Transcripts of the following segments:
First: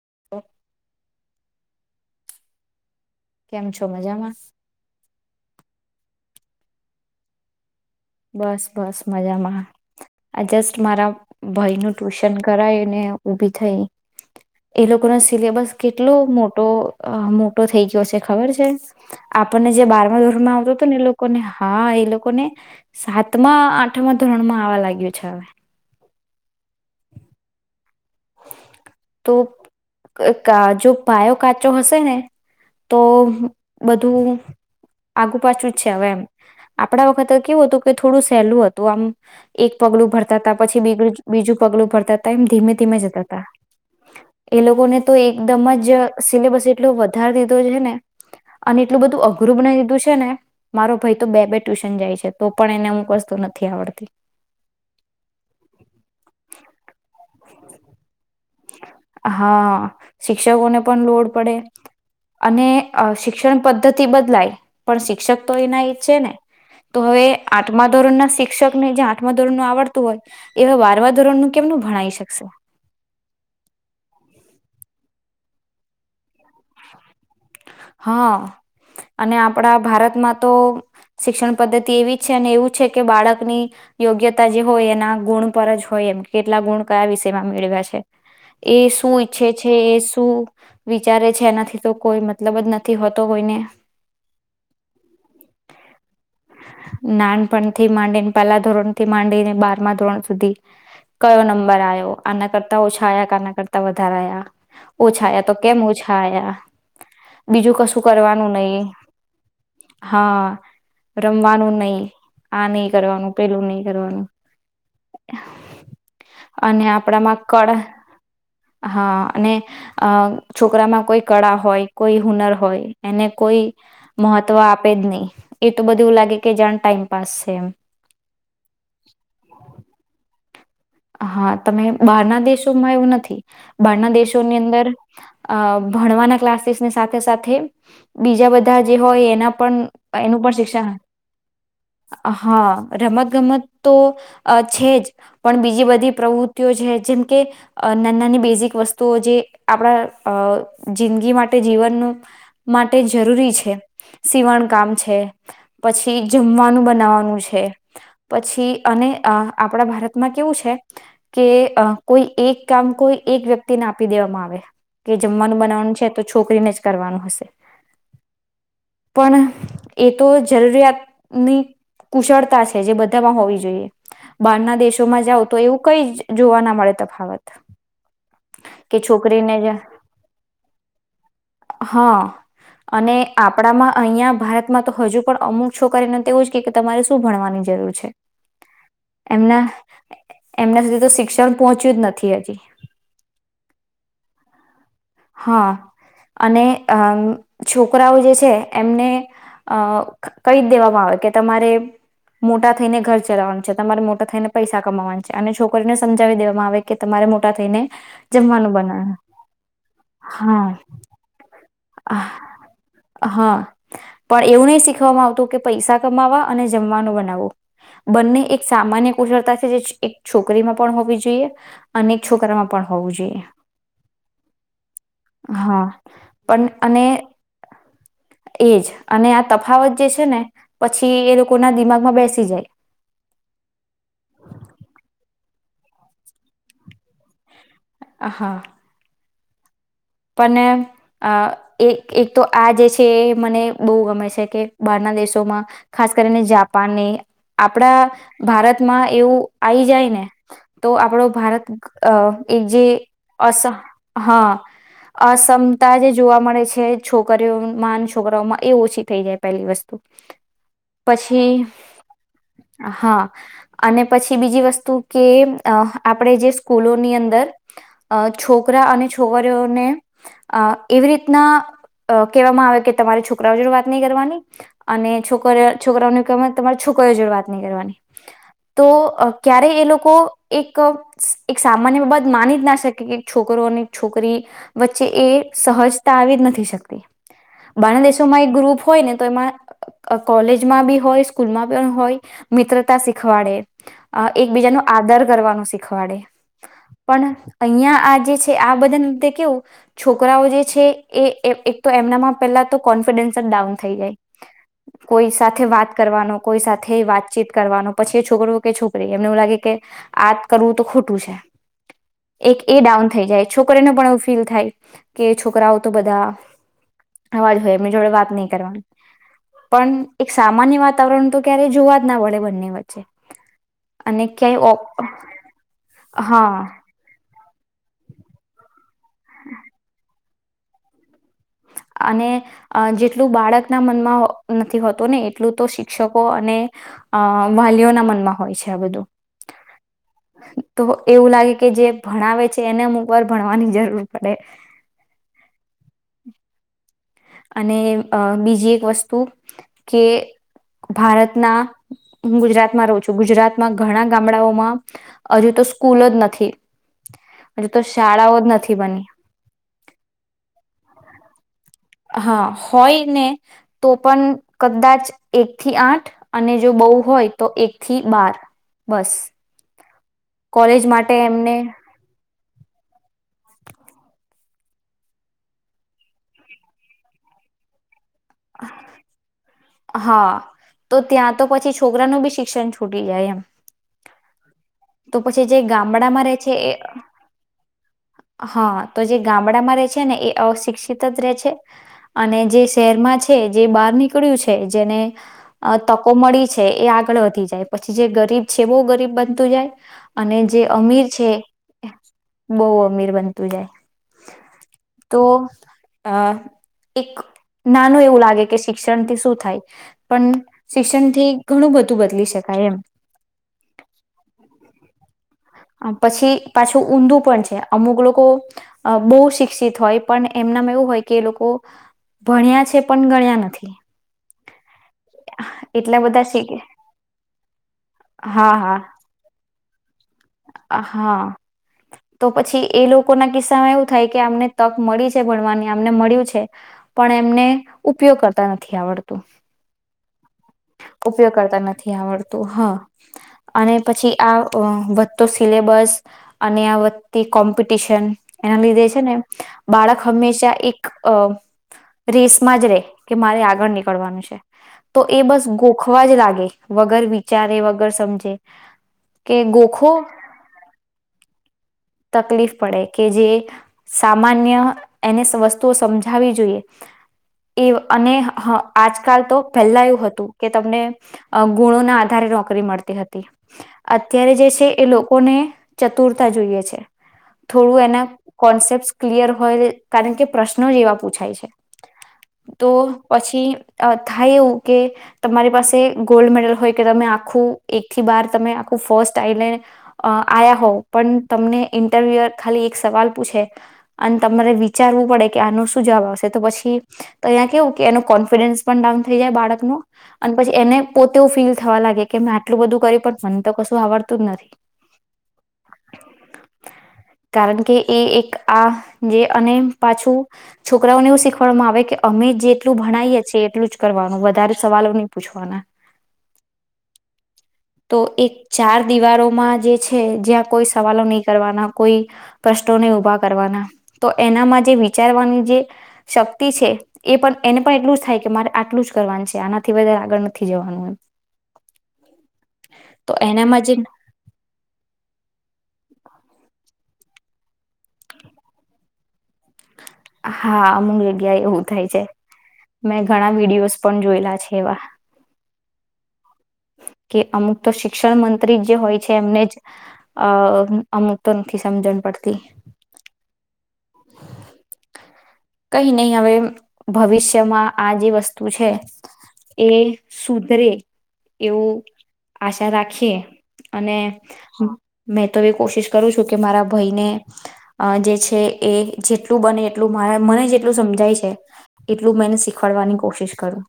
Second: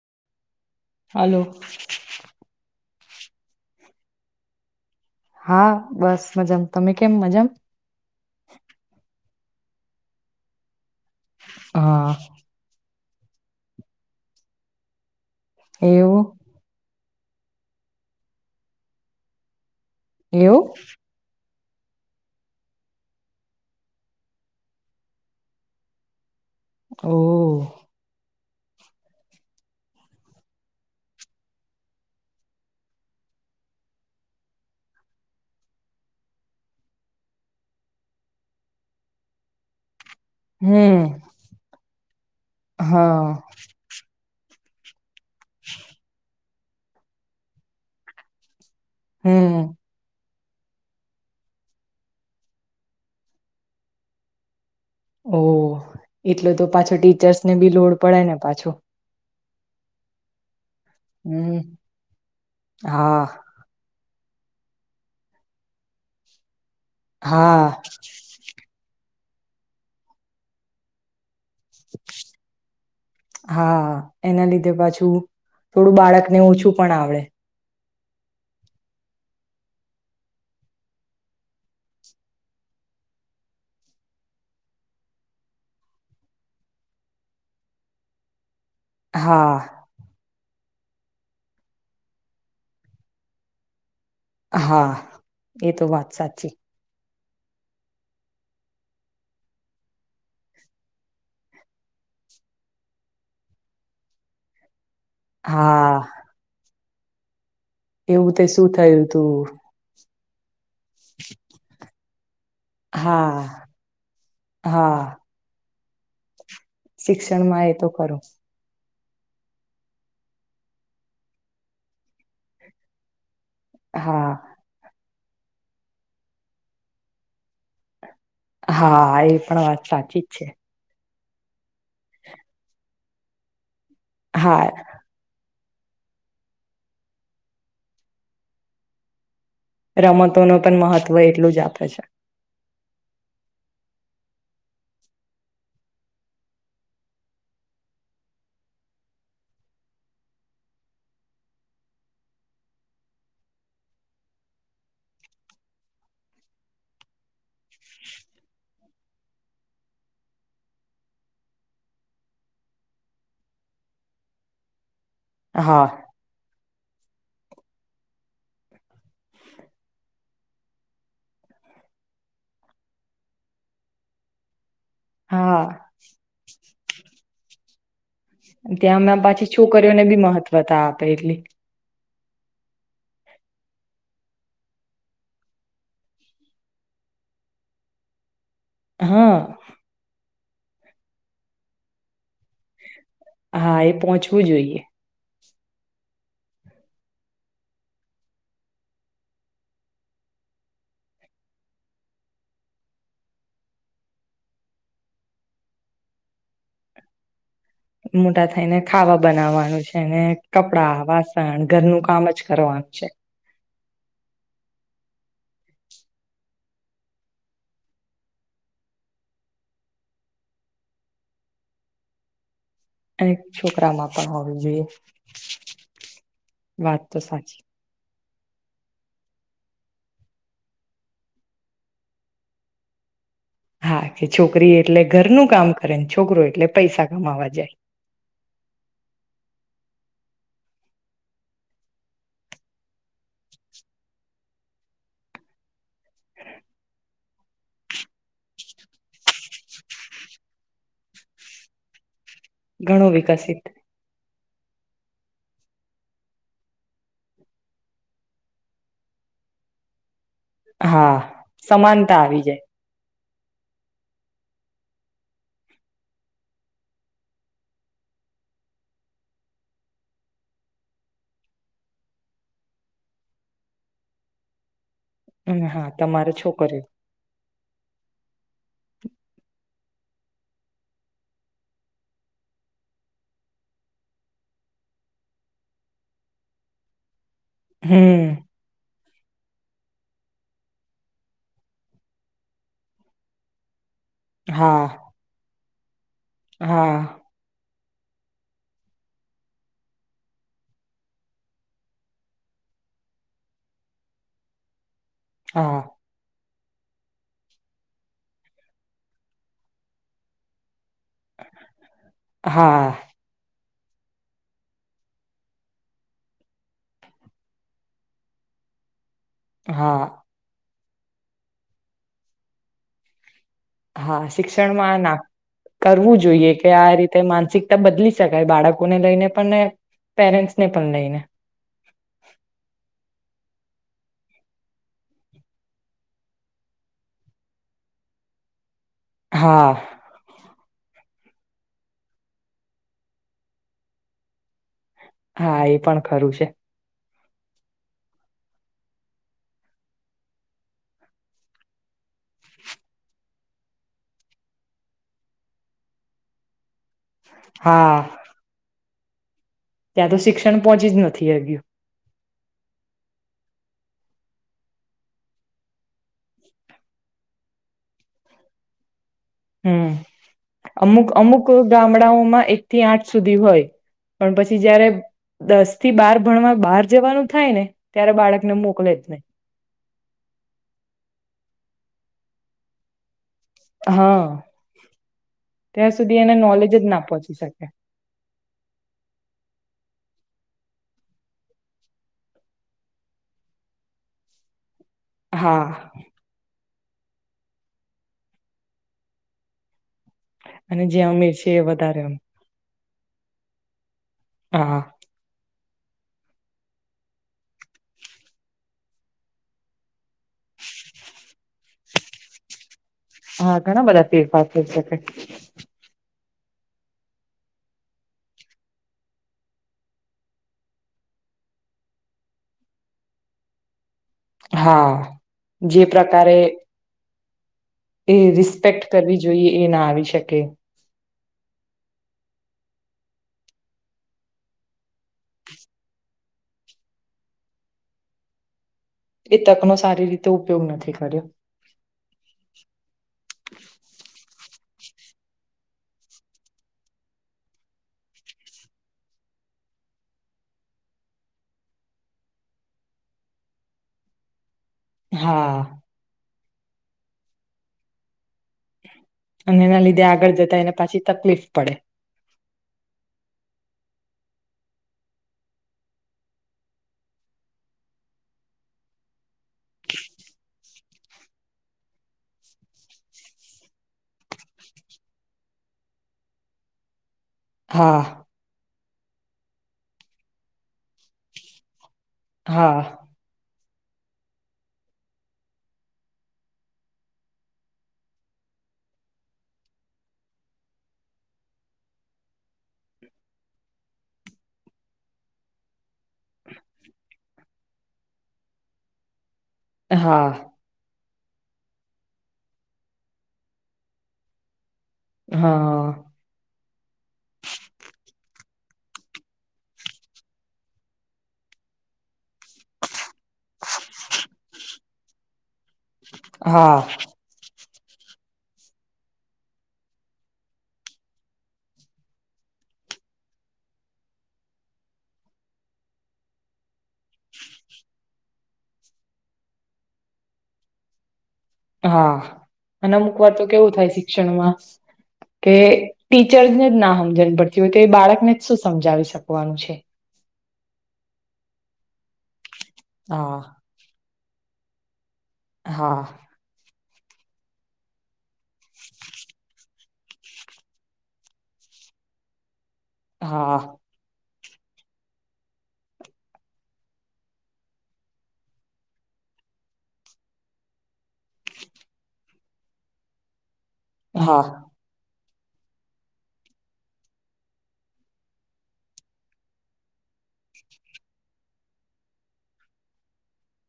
[unintelligible] હાલો કેમ છો? મજામાં હા બસ મજા તમે કેમ? મજામ બસ બસ મજામાં આ જસ્ટ મારા ભાઈ નું હા. ટ્યુશન કરાવીને ઉભી થાય એ લોકો ના સિલેબસ કેટલો એવું મોટો અ મોટો થઈ ગયો છે, ખબર છે આપણને જે બારમા ધોરમાં એવું. આવતો હતો ને એ લોકોને હા એ લોકો ને સાતમાં આઠમાં ધોરણ માં આવા લાગ્યું છે, હવે [unintelligible] તો જો પાયો કાચો હશે ને તો બધું આગુ પાછું જ છે, હવે એમ આપડા વખતે કેવું હતું કે થોડું સહેલું હતું, આમ એક પગલું ભર હતા પછી બી હમ બીજું પગલું ફરતા ટાઈમ ધીમે ધીમે જ હા એ લોકોગને તો એકદમ જ સિલેબસ જેટલોું વધારે દીધો છે, ને અને એટલું બધું અઘરું હમ. બનાવી દીધું છે, ને મારો ભઈ તો બે-બે ટ્યુશન જાય છે. તો પણ એને અમુક વસ્તુ નથી આવડતી. ઓહ. એટલું તો પાછો ટીચર્સ ને બી લોડ પડે ને પાછો. હા શિક્ષકોને પણ લોડ પડે હમ અને અ હા. શિક્ષણ પદ્ધતિ તિ બદલાય. પણ શિક્ષક તો એના એજ છે ને. તો હવે હા આઠમા ધોરણના શિક્ષકને જા આઠમા ધોરણનું આવડતું હોય એવા બારમા ધોરણનું કેમનું ભણાઈ શકશે. હા એના લીધે પાછું થોડું બાળકને ઓછું પણ આવડે. હા અને આપડા ભારતમાં તો શિક્ષણ પદ્ધતિ એવી છે અને એવું છે કે બાળકની યોગ્યતા જે હોય એના ગુણ પર જ હોય એમ કે કેટલા ગુણ કયા વિષયમાં મેળવ્યા છે. એ શું હા ઈચ્છે છે એ શું વિચારે છ જેનાથી તો કોઈ મતલબ જ નથી હોતો કોઈને. હા એ તો વાત સાચી. નાનપણથી માંડીને પહેલા ધોરણથી માંડીને બારમાં ધોરણ સુધી કયો નંબર આયો. આના કરતા ઓછા આયા ક આના કરતા વધાર આયા પૂછાયા તો કેમ હા ઉછ [inaudible] બીજું કશું એવું તે કરવાનું શું નઈ. થયું તું હા રમવાનું નઈ. આ નઈ કરવાનું હા. પેલું નઈ કરવાનું. હા અને આપડામાં શિક્ષણમાં એ કળા તો ખરું હા અને અ છોકરામાં કોઈ કળા હોય કોઈ હુનર હોય એને કોઈ હા મહત્વ આપે જ નઈ. એ તો બધું એવું લાગે કે જાણ ટાઈમપાસ છે એમ. હા, એ પણ વાત સાચી જ છે. હા, તમે બહારના દેશોમાં એવું નથી. બહારના દેશોની હા અંદર અ ભણવાના ક્લાસીસની સાથે-સાથે બીજા બધા જે હોય એના પણ એનું પણ રમતોનો શિક્ષણ. મહત્વ એટલું જ આપે છે હા રમત-ગમત તો અ છે જ પણ બી જે બધી પ્રવૃત્તિઓ છે. જેમ કે નાન નાની બેઝિક વસ્તુઓ જે આપડા જિંદગી માટે જીવન માટે જરૂરી છે. સીવણ કામ છે. પછી જમવાનું બનાવાનું છે. પછી અને આપડા ભારતમાં કેવું છે કે કોઈ એક કામ કોઈ એક વ્યક્તિને આપી દેવામાં આવે કે જમવાનું હા બનાવાનું છે તો છોકરીને જ કરવાનું હશે પણ એ તો જરૂરિયાતની કુશળતા છે જે બધામાં હોવી જોઈએ બહારના દેશો [inaudible] તો હા એવું કઈ જોવા ના મળે તફાવત કે ત્યાં અમે પાછી છોકરીને જ છોકરીઓને બી મહત્વતા આપે એટલી હા અને આપણામાં અહીયાંયા ભારતમાં તો હજુ પણ અમુક છોકરીને તો એવું જ કે તમારે શું ભણવાની જરૂર છે હા એમના એમના સુધી તો શિક્ષણ પહોંચ્યું જ નથી હજી હા એ પહોંચવું જોઈએ હા અને અ છોકરાઓ જે છે એમને અ કહી દેવામાં આવે કે તમારે મોટા થઈને ઘર ચલાવવાનું છે તમારે મોટા થઈને પૈસા કમાવાનું છે અને છોકરીને સમજાવી દેવામાં આવે કે તમારે મોટા ટા થઈને જમવાનું બનાવ છેને કપડાા વાસણ ઘરનું કામ આહ, જ કરવા છે હા પણ એવું નહી શીખવામાં આવતું કે પૈસા કમાવા અને જમવાનું બનાવવું બંને એક સામાન્ય કુશળતા છે જે એક છોકરીમાં પણ હોવી જોઈએ અને છોકરામાં પણ હોવું એક જોઈએ છોકરામાં પણ હોવી જોઈએ હા પણ વાત અને તો સાચી એજ અને આ તફાવત જે છે ને પછી એ લોકો ના દિમાગમાં બેસી જાય હા કે છોકરી એટલે ઘરનું કામ કરેને છોકરો એટલે પૈસા કમાવા જાય હ હા પણ અ એક એક તો આ જે છે એ મને બહુ ગમે છે કે બહારના દેશોમાં ખાસ કરીને જાપાનને આપડા ભારતમાં એવું આવી જાય ને તો આપણો ભારત અ એ જે ઘણું અ વિકસિત હા અસમતા જે જોવા મળે છે છોકરીઓ માન છોકરાઓમાં એ ઓછી થઈ જાય પહેલી વસ્તુ હા પછી સમાનતા આવી જાય હા અને પછી બીજી વસ્તુ કે આપણે જે સ્કૂલોની અંદર છોકરા અને છોકરીઓ એવી રીતના કહેવામાં આવે કે તમારે છોકરાઓ જોડે વાત નહી કરવાની અને હમ છોકરી હા છોકરાઓની તમારે કત તમારી છોકરીઓ જોડે વાત નહી કરવાની તો ક્યારેય એ લોકો એક સામાન્ય બા માની જ ના શકે કે છોકરો અને છોક છોકરી વચ્ચે એ સહજતા આવી જ નથી શકતી બાંગ્લા હમ દેશોમાં એક ગ્રુપ હોય ને તો એમાં કોલેજમાં બી હોય સ્કૂલમાં પણ હોય મિત્રતા શીખવાડે અ એકબીજા ન હા આદર કરવાનું શીખ ખખવાડે હા. અહિયાં આ જે છે આ બધા તે કેવું, છોકરાઓ જે છે એ એક-એક તો એમનામાં પેલા તો કોન્ફિડન્સ જ ડાઉન થઈ જાય. કોઈ સાથે વાત હા કરવાનો કોઈ સાથે વાતચીત કરવાનો પછી એ છોકરો કે છોકરી એમને એવું લાગે કે આ જ કરવું તો ખોટ ટું છે. એક એ હા ડાઉન થઈ જાય. છો કરીન પણ એવુ ફીલ થાય, કે છોકરાઓ તો બધા આવા જ હોય એની જોડે વાત નહી કરવાની. પણ હા એક સામાન્ય વાત વાતાવરણ તો ક્યારે જોવા જ ના મળે બંને વચ્ચે. હા અને ક્યાંય શિક્ષણમાં ઓપ ના કરવું, હા જોઈએ કે આ રીતે માનસિક રીતે બદલી શકાય બાળક લોકોને લઈને પન એ પેરેન્ટ્સ ને પણ લઈને. અને અહ જેટલું બાળકના મનમાં હ નથી હોતું ને એટલું તો શિક્ષકો અને અહ વાલીઓના મનમાં હોય છે આ બધું. હા. તો એવું લાગે કે જે ભણાવે છે એને મ ઉપર ભણવાની જરૂર પડે. હા એ પણ ખરું છે. અને અહ બીજી એક વસ્તુ કે ભારતના હું ગુજરાતમાં રહું છું. ગુજરાતમાં ઘણા ગામડાઓમાં હજુ તો સ્કૂલ જ નથી. તો હા શાળાઓ જ નથી બની. ત્યાં તો શિક્ષણ પહોંચી જ નથી હગ્યું. હા. હોય ને તો પણ કદાચ એક થી આઠ અને જો બહુ હોય તો એક થી બાર બસ. હમ્મ. કોલેજ માટે અમુક-અમુક એમને ગામડાઓમાં એક એક થી આઠ સુધી હોય, પણ પછી જયારે દસ થી બાર ભણવા બહાર જવાનું થાય ને ત્યારે બાળકને મોકલે જ નહી હા તો ત્યાં તો પછી છોકરાનું બી શિક્ષણ છૂટી જાય એમ. હા તો પછી જે ત્યાં સુધી ગામડામાં રહે એને છે નોલેજ એ, જ ના પહોંચી શકે હા. તો જે ગામડામાં છે છે ને એ અશિક્ષિત જ રહે છે, અને જે શહેરમાં છ છે, જે બહાર નીકળ્યું છે જેને હા અહ તકો મળી છ છે એ આગળ વધી જાય. પછી જે ગરીબ છે એ બહુ ગરીબ બનતું જાય અને જે અમીર છે બહું અ મીર બનતું જાય. હા. તો હા. એક નાન નું એવું લાગે કે શિક્ષણથી શું થાય, પણ શિક્ષણ થી ઘણું બધું બદલી શકાય એમ. હા ઘણા બધા ફેરફાર થઈ શકે. અહ પછી પાછું ઊંધું પણ છે, અમુક લોકો બહુ શિક્ષિત હોય પણ એમનામાં એવું હોય કે એ લોકો ભણ્યા છે પણ ગણ્યા નથી. હા, જે એટલા બધા પ્રકારે એ શીખે એ હા હા રિસ્પેક્ટ કરવી જોઈએ એ ના આવી શ હા તો પછી એ લોક ના કિસ્સા માં એવું થાય કે અમને તક મળીજ [inaudible] ભણવાની આમને મળ્યું છ છે પણ એમને ઉપયોગ કરતા ન થી આવડતું એ તકનો સારી રીતે ઉપયોગ નથી કર્યો. ઉપયોગ કરતા નથી આવડતું હા અને પછી આ તોહ તો સિલેબસ અને આ વતતી કોમ્પિટિશન એના લીધે છે ને બાળક હંમેશા એક અહ રેસમાં જ રે કે મારે આગળ નીકળવાનું છે. તો એ બસ હા ગોખવા જ લાગે. વગર વિચારે વગર સમજે કે અને એના ગોખો લીધે આગળ જતા એને પાછી તકલીફ પડે. તકલીફ પડે કે જે સામાન્ય એને વસ્તુઓ સમજાવી જોઈએ એ અને હ આજકાલ તો પહેલા એવું હતું કે તમને અહ ગુણો ના આધારે નોકરી મળતી હતી. અત્યારે જે છે એ લોકોને ચતુરતા જોઈએ છે. થોડું હા એના કોન્સેપ્ટસ ક્લિયર હોય કારણ કે પ્રશ્નો જે એવા પૂછાય છે. તો હા પછી અહ થાય એવું કે તમારી પાસે ગોલ્ડ મેડલ હોય કે તમે આખું એક થી બાર તમે આખું ફર્સ્ટ આઈ લેને અહ આયા હોવ પણ તમને ઇન્ટરવ્યુ ખાલી એક સવાલ પૂછે અને તમારે વિચારવું પડે કે આનો શું જવાબ આવશે તો પછી તો અહીં કેવું કે એનો કોન્ફિડન્સ પણ ડાઉન થઈ જાય બાળક નું હા અન પછી એને પોતો ફીલ થવા લાગે કે મેં આટલું બધું કરી પણ મને તો કશું આવડતું જ નથી. હા કારણ કે એ એક આ જે અને પાછું છોકરાઓને એવું શીખડવામાં આવે કે અમે જેટલું ભણાઈ એ છીએ એટલું જ કરવાનું વધારે સવાલો નહી પૂછવાના. હા. તો એક ચાર દિવારોમાં જે છે જ્યાં કોઈ સવાલો નહી કરવાના કોઈ પ્રશ્નો નહી ઉભા કરવાના તો એનામાં જે વિચારવાની જે શક્તિ છે એ પણ એને પણ એટલું જ થાય કે મારે આટલું જ કરવાનું છે આનાથી વધારે આગળ નથી જવાનું એમ. હા અને અમુક વાર તો એનામાં કેવું જે થાય શિક્ષણમાં કે ટીચર્સને જ ના હમજન પડતી હોય કે બાળકને શું સમજાવી શકવાનું છે. હા, અમુક જગ્યા એવું થાય છે. મેં ઘણા હા વિડીયોઝ પણ જોયેલા છે એવા. હા. કે અમુક તો શિક્ષણ મં ત્રી જો હોય છે એમને જ અહ અમુક તો નથી સમજણ પડતી. હા. કઈ નઈ હવે ભવિષ્યમાં આ જે વસ્તુ છે એ સુધરે એવું આશા રાખીએ. અને હા હમ્મ. મેં તો એ કોશિશ કરું છું કે મારા ભાઈને અ જે છે એ જેટલું બને એટલું મા મને જેટલું સમજાય છે એટલું મેં એને શીખવાડવાની કોશિશ કરું.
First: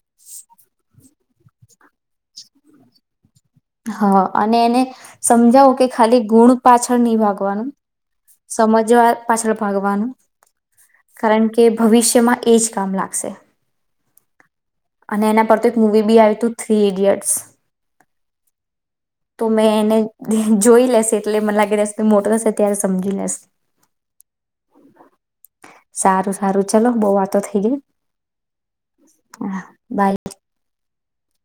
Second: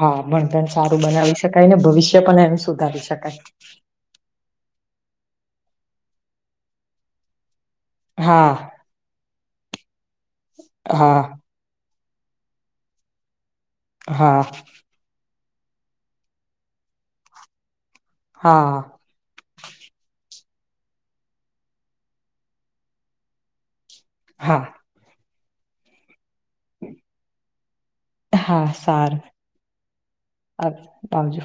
હા બ [inaudible] સારું બનાવી શકાય ને ભવિષ્ય પણ એનું સુધારી શકાય. હા અને એને સમજાવો કે ખાલી ગુણ પાછળ નહી ભાગવાનું હા સમજવા પાછલ ભાગવાનું. હા કારણ કે ભવિષ્યમાં એ જ કામ લાગશે. હા. અને એના પર તો એક મુવી બી આવ્યું તું, થ્રી ઈડિયટ્સ. હા તો મેં એને જોઈ લેશે એટલે મને લાગે રસ મોટો થશે ત્યારે સમજી લેશે. હા. સારું તારું ચલો બવ વાતો થઈ ગઈ. [unintelligible] હા બાય આવજો.